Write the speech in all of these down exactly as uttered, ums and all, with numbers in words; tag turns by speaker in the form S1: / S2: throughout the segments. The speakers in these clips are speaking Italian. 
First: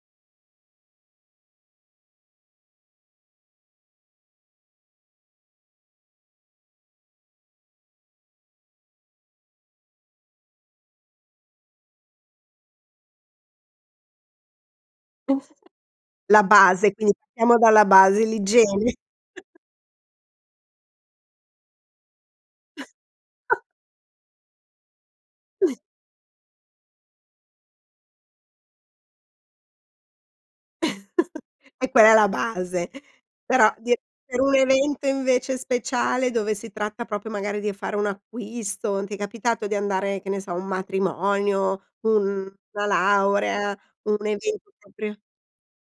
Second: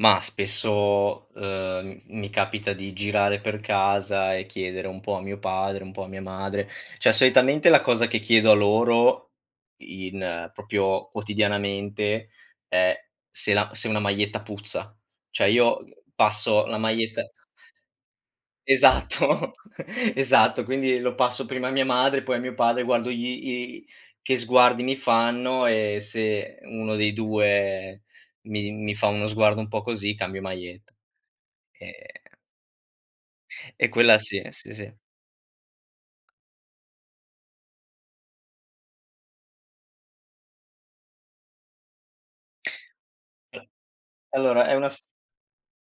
S1: Mah, spesso, ehm, m mi capita di girare per casa e chiedere un po' a mio padre, un po' a mia madre, ceh soitamente la cosa che chiedo a loro in propio quotidianamente è se la se una maglietta puzza. Cioè io
S2: La
S1: passo la
S2: base, quindi
S1: maglietta
S2: pattiamo dalla base, l'igiene.
S1: Esatto, esatto, quindi lo passo prima a mia madre, poi a mio padre, guardo gli i che sguardi mi fanno e se uno dei due mi mi fa uno sguardo un po' così cambio maglie
S2: E quella è la
S1: Ehm
S2: base, però
S1: E
S2: di
S1: quella sì,
S2: per un
S1: sì, sì.
S2: evento invece speciale, dove si tratta propio magari di e fare un acquisto, ti è capitato di andare, che ne so, a un matrimonio, un na laurea, un
S1: Allora
S2: evento
S1: è una s
S2: propri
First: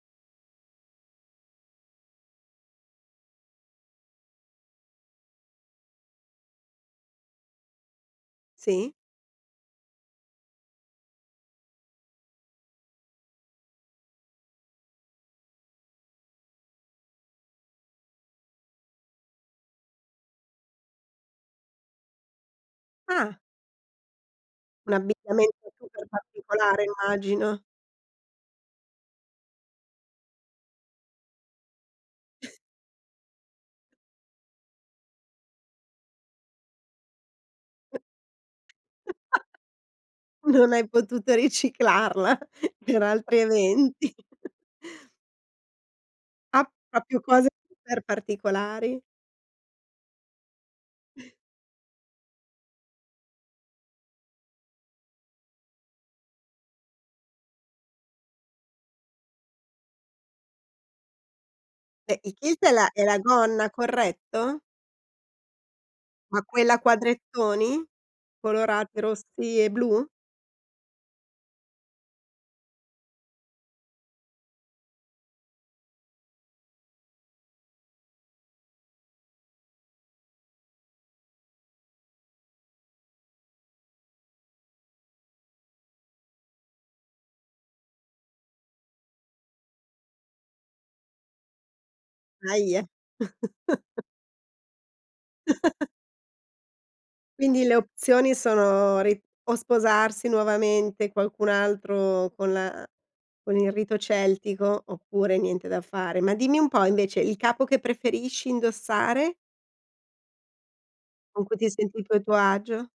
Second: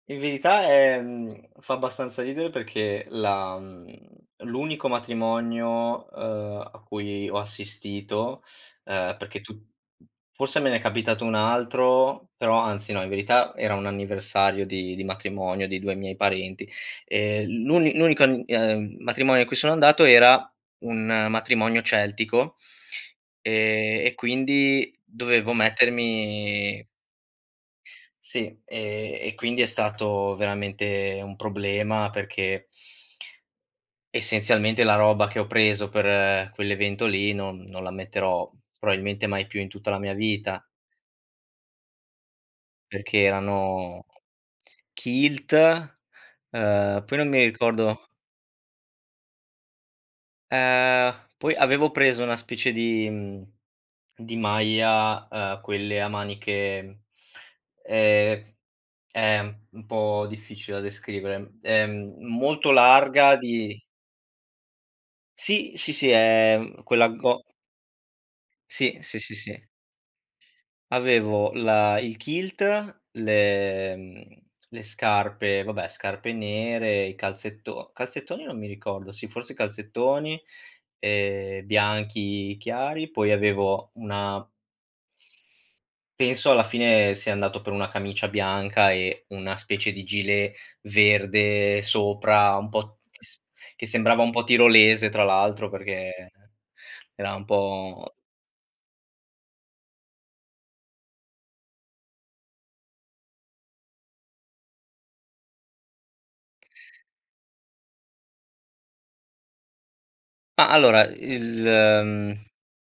S1: In verità è mhmm, fa abbastanza ridere perché la mhmm, l'unico matrimonio, ehm, a cui ho assistito,
S2: Sì.
S1: ehm, perché tu fosse me n'è capitato un altro, però, anzi no, in verità, era un anniversario di di matrimonio di due miei parenti. Ehm, l'uni n unico an ehm, matrimonio a cui sono andato era un matrimonio celtico,
S2: Ah.
S1: ehm, e
S2: Un
S1: quindi dovevo
S2: abbigliamento super particolare
S1: mettermi
S2: immagino.
S1: Sì, ehm, e quindi è stato veramente un problema perché essenzialmente la roba che ho preso per quell'evento lì non non la metterò proabilmente mai più in tutta la mia vita.
S2: Non hai potuto riciclarla per
S1: Perché
S2: altri
S1: erano
S2: eventi.
S1: kilt,
S2: Ah,
S1: ehm, poi
S2: propio
S1: non mi
S2: cose per
S1: ricordo
S2: particolari.
S1: Ehm, poi avevo preso una specie di mhmm, di maglia, ehm, quelle a maniche, mhmm, ehm, è m un po' difficile da descrivere. Ehm,
S2: Eh, il kilt è
S1: molto
S2: la è la
S1: larga
S2: gonna,
S1: di
S2: corretto?
S1: Sì, sì, sì,
S2: Ma
S1: è,
S2: quella a
S1: uhm, quella go
S2: quadrettoni?
S1: Sì.
S2: Colorate,
S1: Sì, sì,
S2: rossi
S1: sì.
S2: e blu?
S1: Avevo la il kilt, le mhmm, le scarpe, vabbè scarpe nere, i calzetto calzettoni non mi ricordo, sì forse calzettoni, ehm, bianchi chiari, poi avevo una Penso alla fine sia andato per una camicia bianca e una specie di gilet verde sopra un
S2: Daje.
S1: po' s che sembrava un po' tirolese tra l'altro, perché era un
S2: Quindi le
S1: po
S2: opzioni sono ri o sposarsi nuovamente qualcun'altro con la con il rito celtico, oppure niente da fare. Ma dimmi un po' invece, il capo che preferisci indossare?
S1: Ah, allora
S2: Con cui
S1: il,
S2: ti senti tu e tuo
S1: mhmm
S2: agio?